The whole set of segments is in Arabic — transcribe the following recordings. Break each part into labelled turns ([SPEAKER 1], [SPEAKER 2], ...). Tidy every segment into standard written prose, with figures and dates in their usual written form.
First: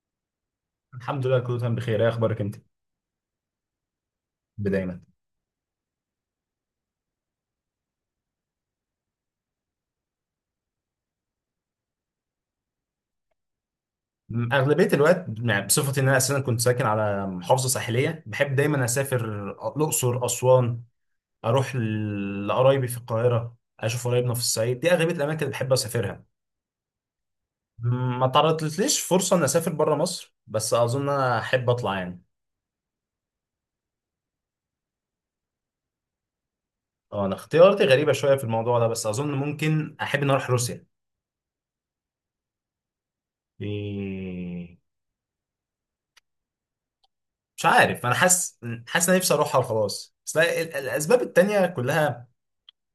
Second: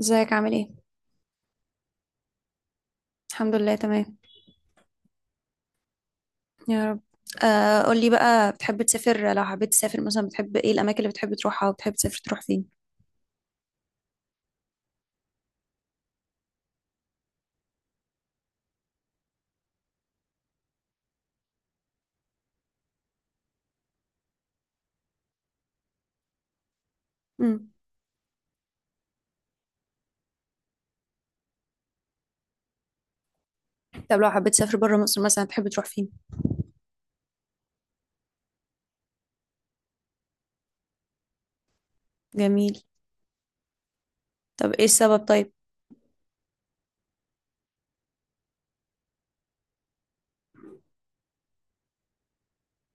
[SPEAKER 1] ازيك عامل ايه؟
[SPEAKER 2] الحمد لله كله تمام بخير. ايه اخبارك انت؟
[SPEAKER 1] الحمد لله تمام.
[SPEAKER 2] دايما.
[SPEAKER 1] يا رب. قولي بقى بتحب تسافر لو حبيت تسافر مثلا بتحب ايه الاماكن اللي بتحب تروحها وبتحب تسافر تروح فين؟
[SPEAKER 2] اغلبيه الوقت يعني، بصفتي ان انا اساسا كنت ساكن على محافظه ساحليه، بحب دايما اسافر الاقصر، اسوان، اروح لقرايبي في القاهره، اشوف قرايبنا في الصعيد. دي اغلبيه الاماكن اللي بحب اسافرها.
[SPEAKER 1] مم.
[SPEAKER 2] ما تعرضتليش فرصه ان اسافر بره مصر، بس اظن انا احب اطلع يعني.
[SPEAKER 1] طب لو حبيت تسافر بره مصر مثلا بتحب تروح فين؟
[SPEAKER 2] اه، انا اختياراتي غريبه شويه في الموضوع ده، بس اظن ممكن احب ان اروح روسيا.
[SPEAKER 1] جميل. طب
[SPEAKER 2] إيه،
[SPEAKER 1] ايه السبب طيب؟
[SPEAKER 2] مش عارف. انا حاسس، ان أنا نفسي اروحها وخلاص. بس لا، الاسباب التانيه كلها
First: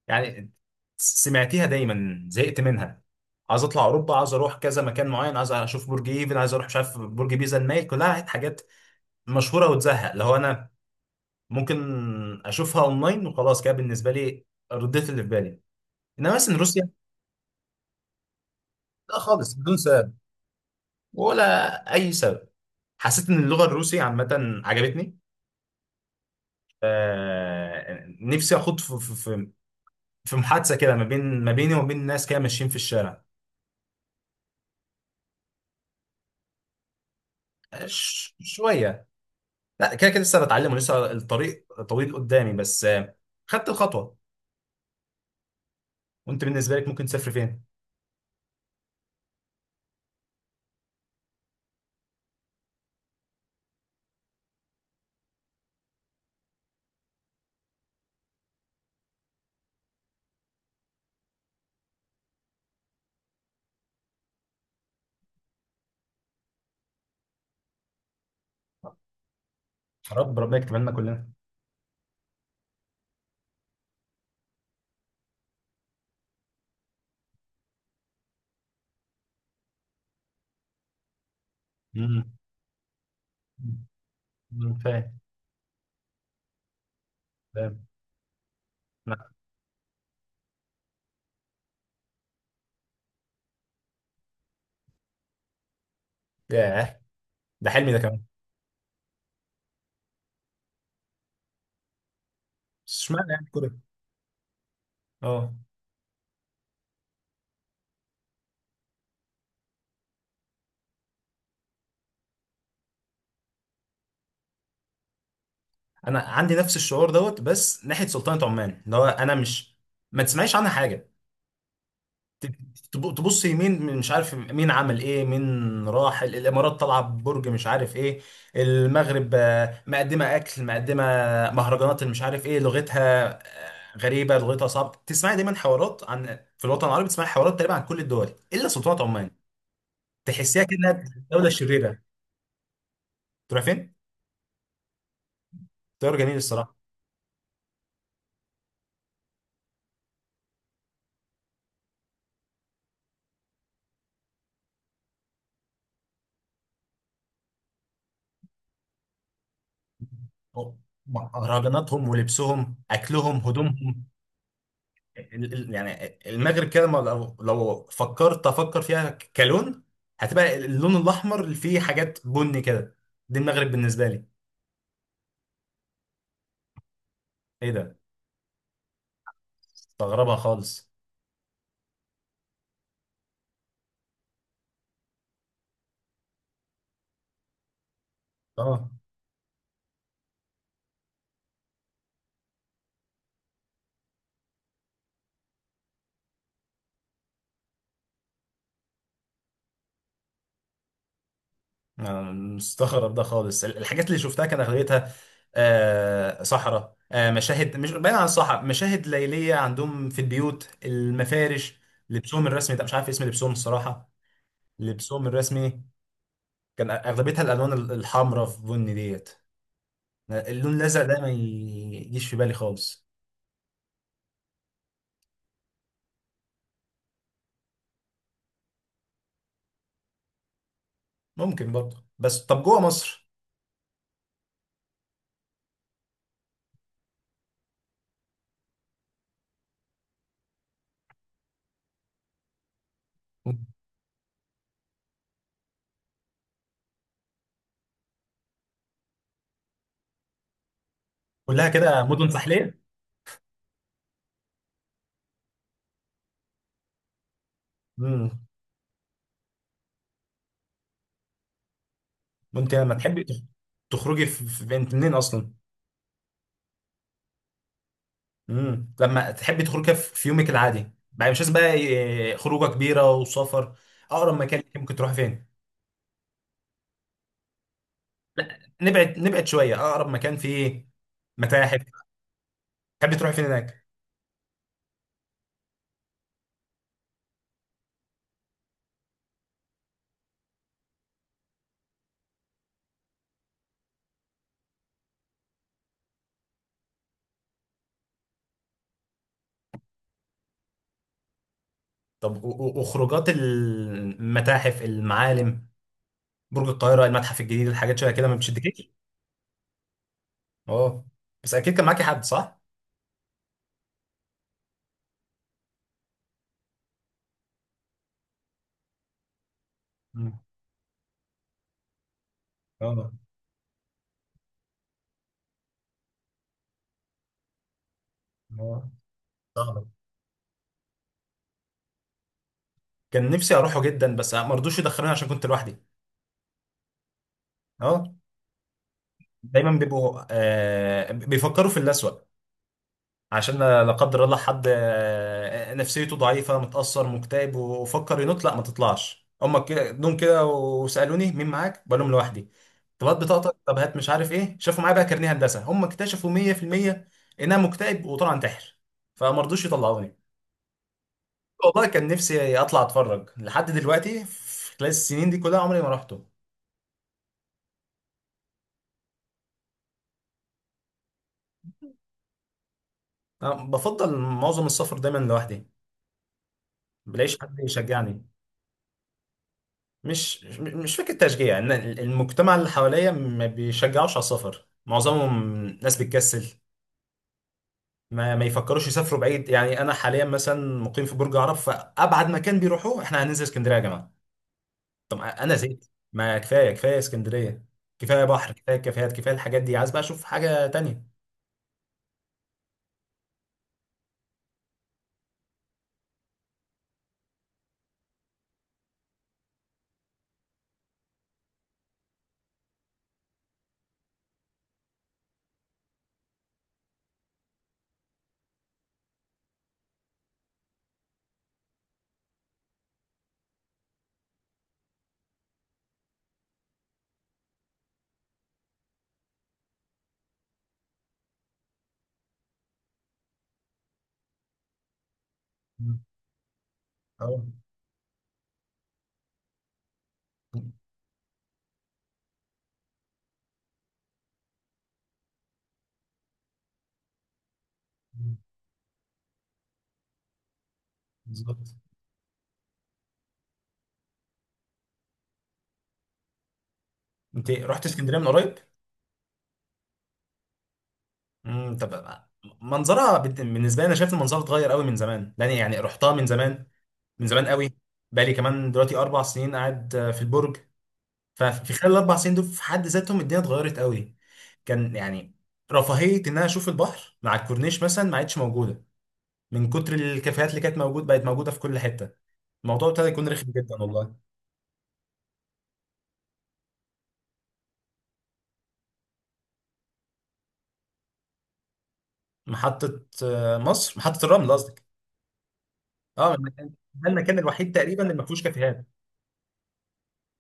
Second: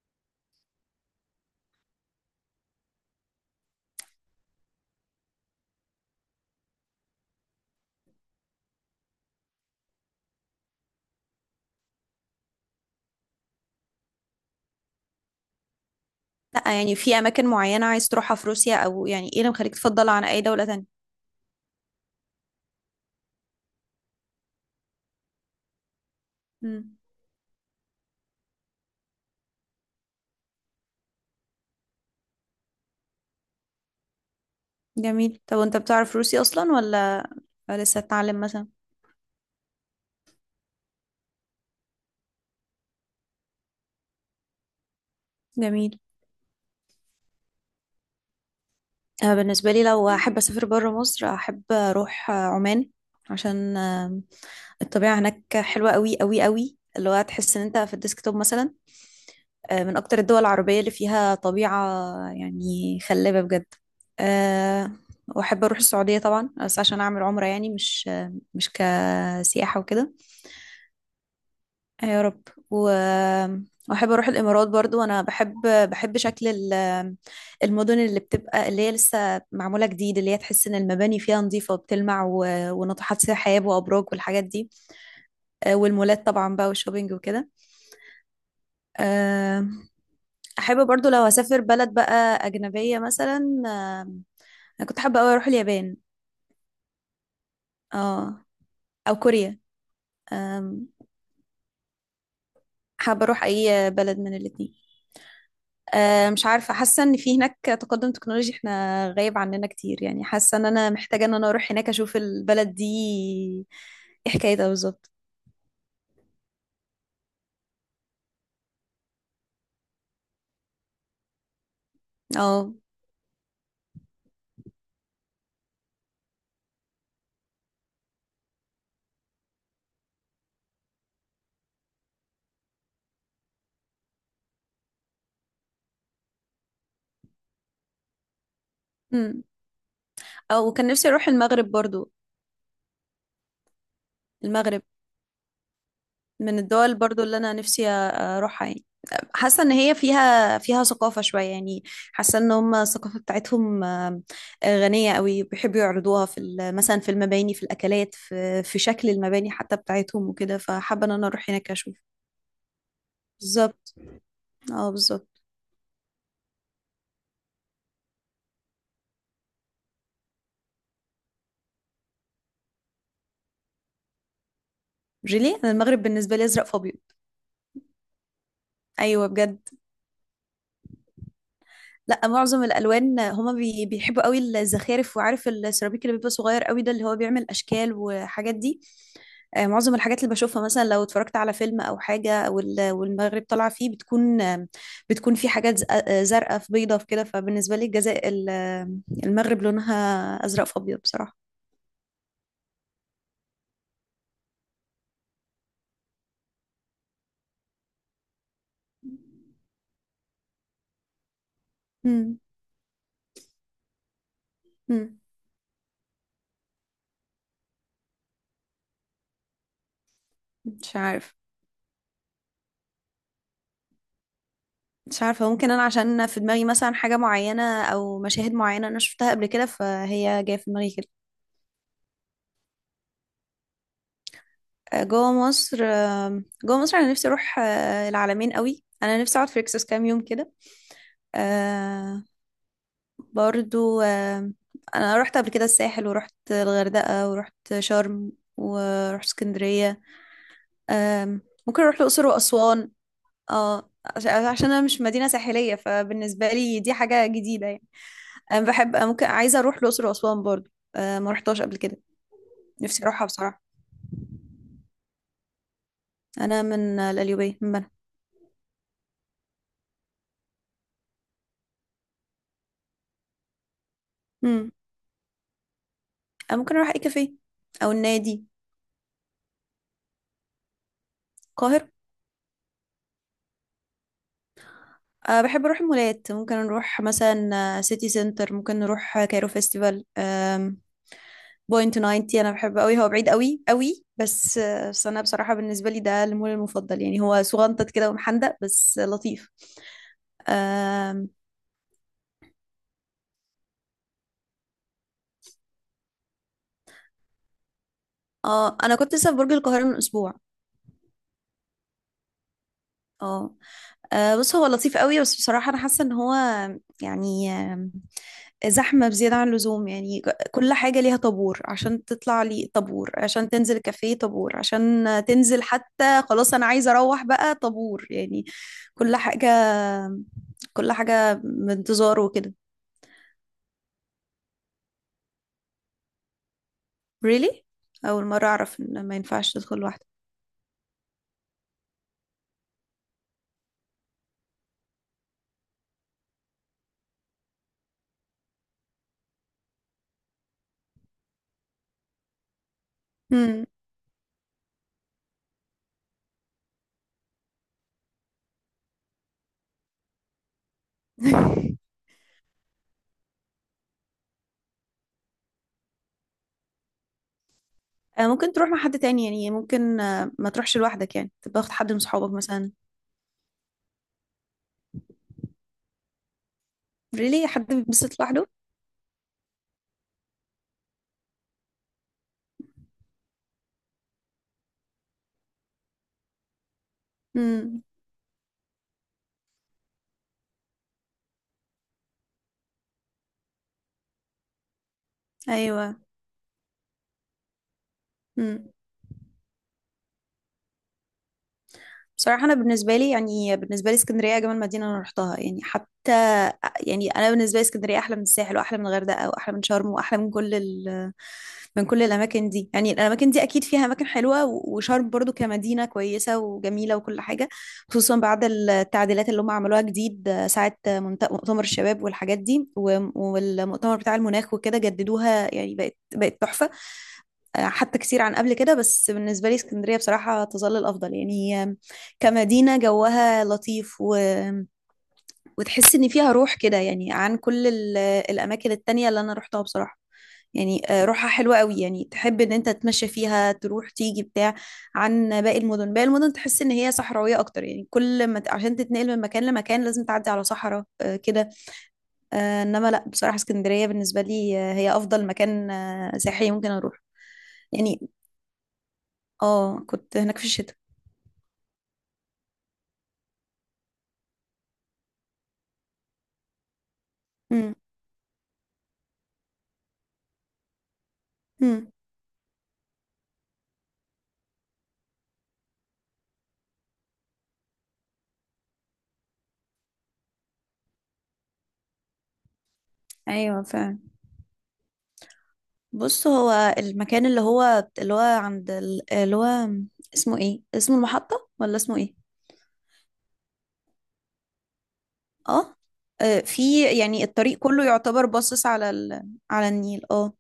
[SPEAKER 2] يعني سمعتيها دايما، زهقت منها. عايز اطلع اوروبا، عايز اروح كذا مكان معين، عايز اشوف برج ايفل، عايز اروح مش عارف برج بيزا المايل، كلها حاجات مشهوره وتزهق. اللي هو انا ممكن اشوفها اونلاين وخلاص كده بالنسبه لي. رديت اللي في بالي. انما مثلا
[SPEAKER 1] لا
[SPEAKER 2] روسيا.
[SPEAKER 1] يعني في اماكن معينة عايز تروحها في روسيا او
[SPEAKER 2] لا،
[SPEAKER 1] يعني ايه اللي
[SPEAKER 2] خالص
[SPEAKER 1] مخليك
[SPEAKER 2] بدون سبب،
[SPEAKER 1] تفضلها عن اي دولة تانية؟
[SPEAKER 2] ولا اي سبب. حسيت ان اللغه الروسيه عامه عجبتني.
[SPEAKER 1] مم.
[SPEAKER 2] آه، نفسي اخوض في في محادثه كده، ما بين، ما بيني وما بين ناس كده ماشيين في الشارع.
[SPEAKER 1] جميل. طب وانت بتعرف روسي اصلا ولا لسه تتعلم مثلا؟
[SPEAKER 2] شويه. لا، كده كده لسه بتعلم ولسه الطريق طويل قدامي، بس خدت الخطوه.
[SPEAKER 1] جميل.
[SPEAKER 2] وانت بالنسبه لك ممكن تسافر فين؟
[SPEAKER 1] بالنسبة لي لو احب اسافر بره مصر احب اروح عمان. عشان الطبيعة هناك حلوة قوي قوي قوي، اللي هو هتحس ان انت في الديسكتوب مثلا. من اكتر الدول العربية اللي فيها طبيعة يعني خلابة بجد. آه، واحب اروح السعودية طبعا، بس عشان اعمل عمرة يعني مش كسياحة وكده.
[SPEAKER 2] يا رب ربنا يكتبها لنا كلنا.
[SPEAKER 1] يا رب. و... واحب اروح الامارات برضو، انا بحب، بحب شكل المدن اللي بتبقى، اللي هي لسه معمولة جديد، اللي هي تحس ان المباني فيها نظيفة وبتلمع
[SPEAKER 2] امم.
[SPEAKER 1] و... وناطحات سحاب وابراج والحاجات دي.
[SPEAKER 2] أمم، فاهم.
[SPEAKER 1] والمولات طبعا بقى والشوبينج وكده.
[SPEAKER 2] فاهم. لا.
[SPEAKER 1] آه، احب برضو لو هسافر بلد بقى اجنبيه مثلا، انا كنت حابه قوي اروح اليابان.
[SPEAKER 2] ياه، ده حلمي ده كمان.
[SPEAKER 1] اه. او كوريا. آم،
[SPEAKER 2] بس
[SPEAKER 1] حابه
[SPEAKER 2] اشمعنى
[SPEAKER 1] اروح
[SPEAKER 2] يعني كده؟
[SPEAKER 1] اي بلد من الاتنين.
[SPEAKER 2] اه،
[SPEAKER 1] مش عارفه، حاسه ان في هناك تقدم تكنولوجي احنا غايب عننا كتير، يعني حاسه ان انا محتاجه ان انا اروح هناك اشوف البلد دي ايه حكايتها بالظبط.
[SPEAKER 2] انا عندي نفس الشعور دوت، بس ناحيه سلطنه عمان. اللي هو انا مش ما تسمعيش عنها حاجه.
[SPEAKER 1] اه.
[SPEAKER 2] تبص يمين مش عارف مين عمل ايه، مين راح الامارات، طالعه ببرج مش عارف ايه، المغرب، مقدمه اكل، مقدمه مهرجانات اللي مش عارف ايه لغتها، غريبه لغتها صعبه. تسمعي دايما حوارات عن في الوطن العربي، تسمعي حوارات تقريبا عن كل الدول الا سلطنه عمان.
[SPEAKER 1] أمم.
[SPEAKER 2] تحسيها
[SPEAKER 1] او كان
[SPEAKER 2] كانها
[SPEAKER 1] نفسي اروح
[SPEAKER 2] دوله
[SPEAKER 1] المغرب
[SPEAKER 2] شريره.
[SPEAKER 1] برضو.
[SPEAKER 2] تروح فين؟
[SPEAKER 1] المغرب
[SPEAKER 2] طيار جميل
[SPEAKER 1] من
[SPEAKER 2] الصراحه.
[SPEAKER 1] الدول برضو اللي انا نفسي اروحها يعني، حاسه ان هي فيها ثقافه شويه يعني. حاسه ان هم الثقافه بتاعتهم غنيه قوي، بيحبوا يعرضوها مثلا في المباني، في الاكلات، في شكل المباني حتى بتاعتهم وكده، فحابه ان انا اروح هناك اشوف.
[SPEAKER 2] مهرجاناتهم ولبسهم اكلهم
[SPEAKER 1] بالظبط.
[SPEAKER 2] هدومهم.
[SPEAKER 1] اه بالظبط.
[SPEAKER 2] يعني المغرب كده، ما لو فكرت افكر فيها كلون، هتبقى اللون الاحمر اللي فيه حاجات بني كده. دي المغرب بالنسبه لي.
[SPEAKER 1] جيلي انا المغرب بالنسبه لي ازرق فابيض.
[SPEAKER 2] ايه ده؟
[SPEAKER 1] ايوه بجد.
[SPEAKER 2] مستغربها خالص.
[SPEAKER 1] لا، معظم الالوان هما بيحبوا قوي الزخارف، وعارف السيراميك اللي بيبقى صغير قوي ده اللي هو بيعمل اشكال وحاجات دي.
[SPEAKER 2] اه،
[SPEAKER 1] معظم الحاجات اللي بشوفها مثلا لو اتفرجت على فيلم او حاجه وال- والمغرب طالعه فيه، بتكون في حاجات زرقاء، في بيضه، في كده، فبالنسبه لي الجزاء ال- آم، المغرب لونها ازرق في ابيض بصراحه.
[SPEAKER 2] أنا مستغرب ده خالص. الحاجات اللي شفتها كان اغلبيتها صحراء، مشاهد مش بعيد عن الصحراء، مشاهد ليليه عندهم في البيوت، المفارش،
[SPEAKER 1] مم.
[SPEAKER 2] لبسهم الرسمي، ده مش عارف اسم لبسهم الصراحه.
[SPEAKER 1] مم.
[SPEAKER 2] لبسهم الرسمي كان اغلبيتها الالوان الحمراء في بني ديت. اللون
[SPEAKER 1] مش
[SPEAKER 2] الازرق ده ما
[SPEAKER 1] عارف
[SPEAKER 2] يجيش في بالي خالص.
[SPEAKER 1] مش عارفه ممكن انا عشان في دماغي مثلا حاجه معينه او مشاهد معينه انا شفتها قبل كده، فهي جايه في دماغي كده.
[SPEAKER 2] ممكن برضه. بس طب جوه مصر؟
[SPEAKER 1] جوه مصر انا نفسي اروح العلمين قوي، انا نفسي اقعد في ريكسوس كام يوم كده. آه، برضو انا رحت قبل كده الساحل ورحت الغردقة ورحت شرم ورحت اسكندرية. آم،
[SPEAKER 2] كلها
[SPEAKER 1] ممكن اروح
[SPEAKER 2] كده
[SPEAKER 1] الاقصر
[SPEAKER 2] مدن ساحليه.
[SPEAKER 1] واسوان. اه. عشان انا مش مدينة ساحلية، فبالنسبة لي دي حاجة جديدة يعني.
[SPEAKER 2] امم.
[SPEAKER 1] انا بحب أنا ممكن عايزة اروح الاقصر واسوان برضو. ما رحتهاش قبل كده.
[SPEAKER 2] وانت لما
[SPEAKER 1] نفسي
[SPEAKER 2] تحبي
[SPEAKER 1] اروحها بصراحة.
[SPEAKER 2] تخرجي انت منين اصلا؟
[SPEAKER 1] انا من القليوبية، من بنها.
[SPEAKER 2] امم، لما تحبي تخرجي في يومك العادي بقى، مش لازم بقى خروجه كبيره وسفر، اقرب مكان
[SPEAKER 1] مم.
[SPEAKER 2] ليكي ممكن تروحي فين؟
[SPEAKER 1] انا ممكن اروح اي كافيه، او النادي.
[SPEAKER 2] نبعد، نبعد شويه. اقرب مكان فيه متاحف،
[SPEAKER 1] القاهرة.
[SPEAKER 2] تحبي تروحي فين هناك؟
[SPEAKER 1] أه بحب أروح مولات، ممكن نروح مثلا سيتي سنتر، ممكن نروح كايرو فيستيفال بوينت 90، انا بحبه قوي. هو بعيد قوي قوي، بس انا بصراحه بالنسبه لي ده المول المفضل يعني، هو صغنطط كده ومحندق، بس لطيف. آم،
[SPEAKER 2] طب وخروجات المتاحف، المعالم، برج القاهره، المتحف الجديد، الحاجات شويه كده ما
[SPEAKER 1] اه،
[SPEAKER 2] بتشدكيش.
[SPEAKER 1] انا كنت لسه في برج القاهره من اسبوع.
[SPEAKER 2] اه، بس اكيد كان معاكي حد، صح؟
[SPEAKER 1] اه. بص، هو لطيف قوي، بس بصراحه انا حاسه ان هو يعني زحمه بزياده عن اللزوم، يعني
[SPEAKER 2] مم.
[SPEAKER 1] كل حاجه ليها طابور، عشان تطلع لي
[SPEAKER 2] اه.
[SPEAKER 1] طابور، عشان تنزل كافيه طابور، عشان تنزل حتى خلاص انا عايزه اروح بقى طابور، يعني
[SPEAKER 2] اه.
[SPEAKER 1] كل حاجه
[SPEAKER 2] اه.
[SPEAKER 1] كل حاجة بانتظار وكده.
[SPEAKER 2] كان نفسي اروحه جدا، بس ما رضوش يدخلوني عشان كنت لوحدي.
[SPEAKER 1] Really؟
[SPEAKER 2] اه.
[SPEAKER 1] أول مرة أعرف إن ما ينفعش
[SPEAKER 2] دايما
[SPEAKER 1] تدخل لوحدك.
[SPEAKER 2] بيبقوا بيفكروا في الأسوأ، عشان لا قدر الله حد نفسيته ضعيفة متأثر مكتئب وفكر ينط، لا ما تطلعش، هما كده جم كده وسألوني مين معاك؟ بقول لهم لوحدي. طب هات بطاقتك،
[SPEAKER 1] مم.
[SPEAKER 2] طب هات، مش عارف ايه، شافوا معايا بقى كارنيه هندسة، هما اكتشفوا 100% انها مكتئب وطلع انتحر، فما رضوش يطلعوني. والله كان نفسي اطلع اتفرج، لحد دلوقتي في خلال السنين دي كلها عمري ما رحته.
[SPEAKER 1] ممكن تروح مع حد تاني، يعني ممكن ما تروحش لوحدك، يعني تبقى واخد حد من صحابك مثلا.
[SPEAKER 2] أنا بفضل معظم السفر دايما لوحدي، بلاقيش
[SPEAKER 1] Really؟
[SPEAKER 2] حد
[SPEAKER 1] حد بيتبسط
[SPEAKER 2] يشجعني.
[SPEAKER 1] لوحده؟
[SPEAKER 2] مش فكرة تشجيع، ان المجتمع اللي حواليا ما بيشجعوش على السفر معظمهم. ناس بتكسل،
[SPEAKER 1] مم.
[SPEAKER 2] ما يفكروش يسافروا بعيد يعني. انا حاليا مثلا مقيم في برج عرب، فابعد مكان بيروحوه احنا هننزل اسكندرية يا جماعة. طب انا زهقت،
[SPEAKER 1] أيوة.
[SPEAKER 2] ما كفاية كفاية اسكندرية، كفاية بحر،
[SPEAKER 1] مم.
[SPEAKER 2] كفاية كافيهات، كفاية الحاجات دي، عايز بقى اشوف حاجة تانية.
[SPEAKER 1] بصراحة أنا بالنسبة لي اسكندرية أجمل مدينة أنا رحتها، يعني حتى يعني أنا بالنسبة لي اسكندرية أحلى من الساحل وأحلى من الغردقة وأحلى من شرم وأحلى من كل، من كل الأماكن دي. يعني الأماكن دي أكيد فيها أماكن حلوة و- وشرم برضو كمدينة كويسة وجميلة وكل حاجة، خصوصا بعد التعديلات اللي هم عملوها جديد ساعة مؤتمر الشباب والحاجات دي و- والمؤتمر بتاع المناخ وكده، جددوها يعني، بقت تحفة حتى كتير عن قبل كده، بس بالنسبة لي اسكندرية بصراحة تظل الأفضل، يعني هي كمدينة جوها لطيف و وتحس
[SPEAKER 2] مم.
[SPEAKER 1] ان فيها روح كده، يعني عن
[SPEAKER 2] أه.
[SPEAKER 1] كل الاماكن التانية اللي انا روحتها بصراحة. يعني روحها حلوة قوي، يعني تحب ان انت تتمشى فيها، تروح تيجي بتاع، عن باقي المدن تحس ان هي صحراوية اكتر، يعني كل ما ت- عشان تتنقل من مكان لمكان لازم تعدي على صحراء كده.
[SPEAKER 2] بالظبط.
[SPEAKER 1] انما لا، بصراحة اسكندرية بالنسبة لي هي افضل مكان سياحي ممكن اروح
[SPEAKER 2] انت رحت
[SPEAKER 1] يعني.
[SPEAKER 2] اسكندريه من قريب؟
[SPEAKER 1] اه كنت هناك في الشتاء.
[SPEAKER 2] امم، طب منظرها بالنسبه لي انا شايف المنظر اتغير قوي من زمان، لان يعني رحتها من زمان، من زمان قوي.
[SPEAKER 1] امم.
[SPEAKER 2] بقالي كمان دلوقتي اربع سنين قاعد في البرج. ففي
[SPEAKER 1] امم.
[SPEAKER 2] خلال الاربع سنين دول في حد ذاتهم الدنيا اتغيرت قوي. كان يعني رفاهيه ان انا اشوف البحر مع الكورنيش مثلا ما عادش موجوده، من كتر الكافيهات اللي كانت موجود بقت موجوده في كل حته. الموضوع ابتدى يكون رخم
[SPEAKER 1] ايوه
[SPEAKER 2] جدا،
[SPEAKER 1] فعلا.
[SPEAKER 2] والله.
[SPEAKER 1] بص، هو المكان اللي هو عند اللي هو اسمه ايه، اسمه المحطة ولا اسمه ايه؟
[SPEAKER 2] محطه مصر، محطه الرمل قصدك؟
[SPEAKER 1] اه.
[SPEAKER 2] اه.
[SPEAKER 1] في،
[SPEAKER 2] ده
[SPEAKER 1] يعني
[SPEAKER 2] المكان
[SPEAKER 1] الطريق
[SPEAKER 2] الوحيد
[SPEAKER 1] كله
[SPEAKER 2] تقريبا اللي ما
[SPEAKER 1] يعتبر
[SPEAKER 2] فيهوش
[SPEAKER 1] باصص
[SPEAKER 2] كافيهات.
[SPEAKER 1] على على النيل. اه.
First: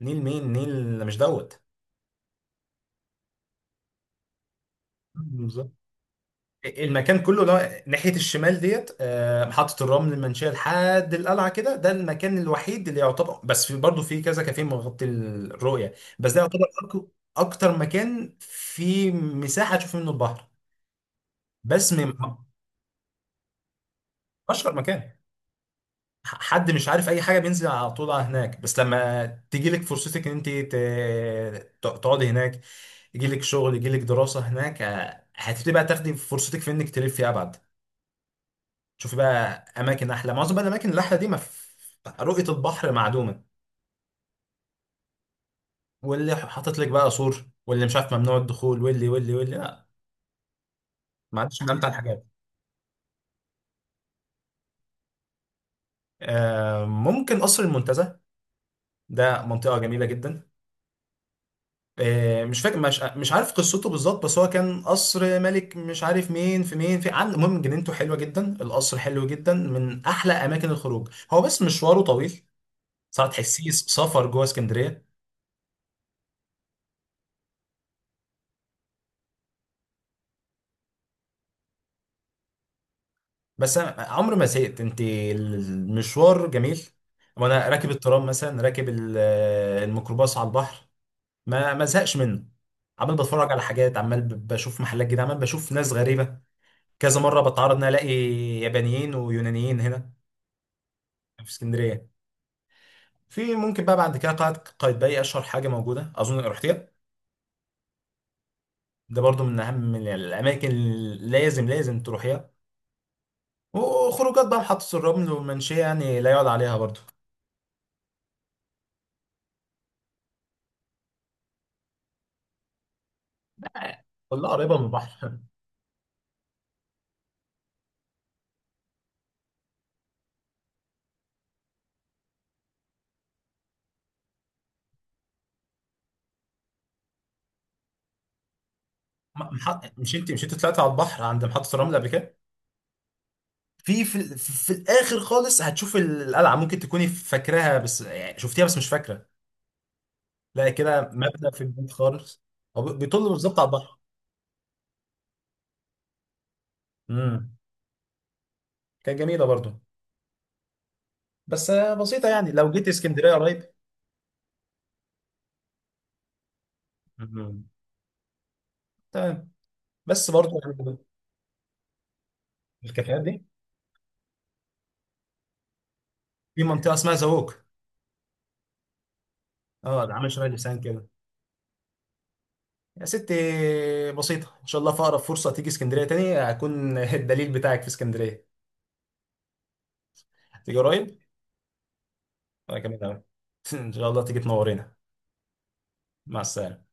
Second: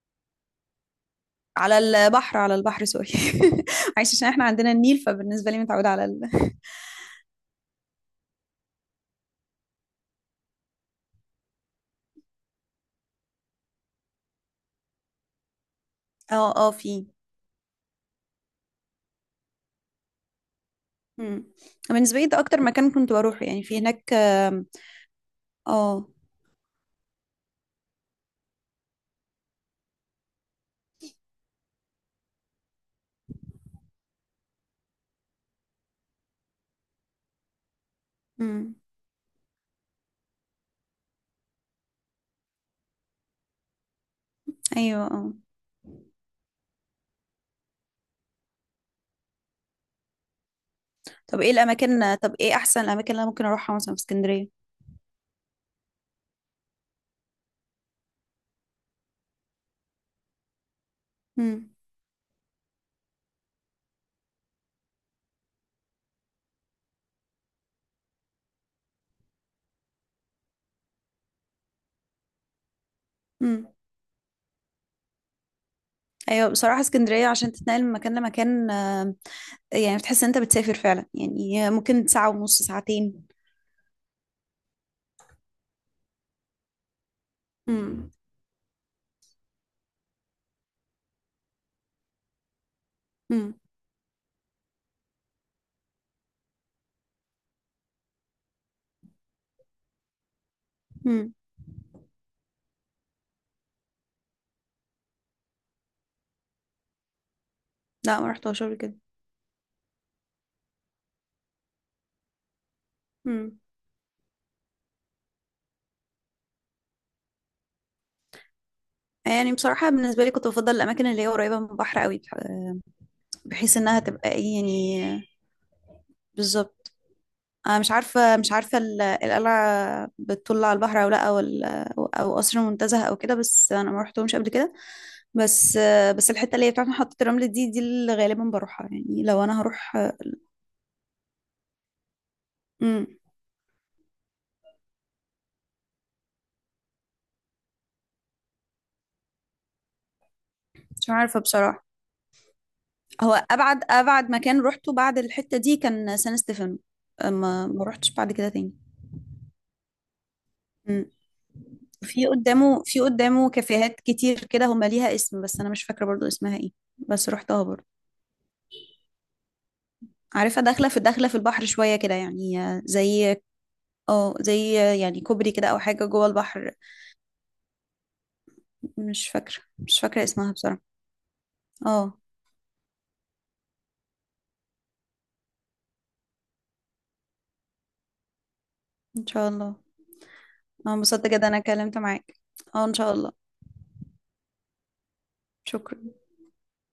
[SPEAKER 2] نيل مين؟ نيل مش دوت.
[SPEAKER 1] على البحر، على البحر، سوري. عايش، عشان احنا عندنا النيل، فبالنسبة لي
[SPEAKER 2] بالظبط.
[SPEAKER 1] متعودة على
[SPEAKER 2] المكان كله ده ناحية الشمال ديت، محطة الرمل، المنشية لحد القلعة كده، ده المكان الوحيد اللي يعتبر، بس في برضه في كذا كافيه مغطي الرؤية، بس ده
[SPEAKER 1] اه،
[SPEAKER 2] يعتبر
[SPEAKER 1] اه، في.
[SPEAKER 2] أكتر مكان فيه مساحة تشوف منه البحر،
[SPEAKER 1] مم.
[SPEAKER 2] بس من
[SPEAKER 1] بالنسبة لي ده اكتر مكان كنت بروحه، يعني في هناك
[SPEAKER 2] أشهر مكان.
[SPEAKER 1] اه.
[SPEAKER 2] حد مش عارف اي حاجه بينزل على طول على هناك، بس لما تيجي لك فرصتك ان انت تقعدي هناك، يجي لك شغل، يجي لك دراسه هناك، هتبتدي بقى تاخدي فرصتك في انك تلفي ابعد،
[SPEAKER 1] مم.
[SPEAKER 2] تشوفي بقى اماكن احلى. معظم بقى الاماكن الاحلى دي ما في- رؤيه البحر معدومه،
[SPEAKER 1] ايوه. اه.
[SPEAKER 2] واللي حاطط لك بقى سور، واللي مش عارف ممنوع الدخول، واللي واللي واللي، لا، ما عادش من امتع الحاجات.
[SPEAKER 1] طب ايه احسن الاماكن اللي انا ممكن اروحها مثلا في اسكندرية؟
[SPEAKER 2] ممكن قصر المنتزه، ده منطقه جميله جدا.
[SPEAKER 1] مم.
[SPEAKER 2] مش فاكر، مش عارف قصته بالظبط، بس هو كان قصر ملك مش عارف مين في مين في، عن المهم جنينته حلوه جدا، القصر حلو جدا، من احلى اماكن الخروج هو، بس مشواره طويل، صراحه
[SPEAKER 1] مم.
[SPEAKER 2] تحسيه سفر جوه اسكندريه.
[SPEAKER 1] ايوه، بصراحه اسكندريه عشان تتنقل من مكان لمكان يعني بتحس ان انت بتسافر فعلا، يعني ممكن ساعه ونص، ساعتين.
[SPEAKER 2] بس أنا عمري ما زهقت، انت المشوار جميل، وانا راكب
[SPEAKER 1] امم.
[SPEAKER 2] الترام مثلا، راكب الميكروباص على البحر، ما زهقش منه، عمال بتفرج
[SPEAKER 1] امم.
[SPEAKER 2] على حاجات، عمال بشوف محلات جديده، عمال بشوف ناس غريبه، كذا مره بتعرض ان أنا الاقي يابانيين ويونانيين هنا
[SPEAKER 1] امم.
[SPEAKER 2] في اسكندريه. في ممكن بقى بعد كده قلعة قايتباي، اشهر حاجه موجوده، اظن رحتيها.
[SPEAKER 1] لا، ما رحتهاش قبل كده.
[SPEAKER 2] ده برضو من اهم من الاماكن اللي لازم تروحيها.
[SPEAKER 1] امم.
[SPEAKER 2] وخروجات بقى محطه الرمل والمنشيه، يعني لا يعلى عليها برضو.
[SPEAKER 1] يعني بصراحه بالنسبه لي كنت بفضل الاماكن اللي هي قريبه من البحر قوي، بحيث انها تبقى
[SPEAKER 2] كلها
[SPEAKER 1] ايه
[SPEAKER 2] قريبه من
[SPEAKER 1] يعني.
[SPEAKER 2] البحر.
[SPEAKER 1] بالظبط. انا مش عارفه القلعه بتطل على البحر او لا، او ال- او أو قصر منتزه او كده، بس انا ما رحتهمش قبل كده. بس الحته اللي هي بتاعت محطه الرمل دي اللي غالبا بروحها، يعني لو انا
[SPEAKER 2] محط...
[SPEAKER 1] هروح.
[SPEAKER 2] مش انت طلعت على البحر عند محطه الرمل قبل كده؟ في في, ال- في في الاخر خالص هتشوف القلعه، ممكن تكوني فاكراها بس يعني، شفتيها بس مش فاكره. لا كده
[SPEAKER 1] مش عارفة
[SPEAKER 2] مبنى في
[SPEAKER 1] بصراحة.
[SPEAKER 2] البيت خالص. هو بيطل
[SPEAKER 1] هو
[SPEAKER 2] بالظبط على
[SPEAKER 1] أبعد
[SPEAKER 2] البحر.
[SPEAKER 1] أبعد مكان روحته بعد الحتة دي كان سان ستيفانو.
[SPEAKER 2] امم.
[SPEAKER 1] ما روحتش بعد كده تاني.
[SPEAKER 2] كانت جميله برضو،
[SPEAKER 1] مم.
[SPEAKER 2] بس
[SPEAKER 1] في
[SPEAKER 2] بسيطه يعني، لو
[SPEAKER 1] قدامه
[SPEAKER 2] جيت
[SPEAKER 1] في
[SPEAKER 2] اسكندريه
[SPEAKER 1] قدامه
[SPEAKER 2] قريب.
[SPEAKER 1] كافيهات كتير كده، هما ليها اسم بس أنا مش فاكرة برضو اسمها ايه. بس روحتها
[SPEAKER 2] مم.
[SPEAKER 1] برضو.
[SPEAKER 2] تمام. بس برضه
[SPEAKER 1] عارفة داخلة
[SPEAKER 2] يعني
[SPEAKER 1] في داخلة في البحر شوية كده، يعني
[SPEAKER 2] الكافيهات
[SPEAKER 1] زي،
[SPEAKER 2] دي.
[SPEAKER 1] اه زي، يعني كوبري كده أو حاجة جوه
[SPEAKER 2] في
[SPEAKER 1] البحر.
[SPEAKER 2] منطقه اسمها زووك.
[SPEAKER 1] مش فاكرة مش
[SPEAKER 2] اه، ده
[SPEAKER 1] فاكرة
[SPEAKER 2] عامل شبه
[SPEAKER 1] اسمها
[SPEAKER 2] لسان
[SPEAKER 1] بصراحة.
[SPEAKER 2] كده.
[SPEAKER 1] اه
[SPEAKER 2] يا ستي بسيطه، ان شاء الله في اقرب فرصه تيجي اسكندريه تاني، هكون الدليل بتاعك في اسكندريه،
[SPEAKER 1] إن شاء الله.
[SPEAKER 2] تيجي
[SPEAKER 1] أنا
[SPEAKER 2] قريب.
[SPEAKER 1] انبسطت جدا أنا اتكلمت معاك.
[SPEAKER 2] انا
[SPEAKER 1] اه إن
[SPEAKER 2] كمان
[SPEAKER 1] شاء
[SPEAKER 2] أهو.
[SPEAKER 1] الله.
[SPEAKER 2] ان شاء الله تيجي تنورينا.
[SPEAKER 1] شكرا.
[SPEAKER 2] مع السلامه.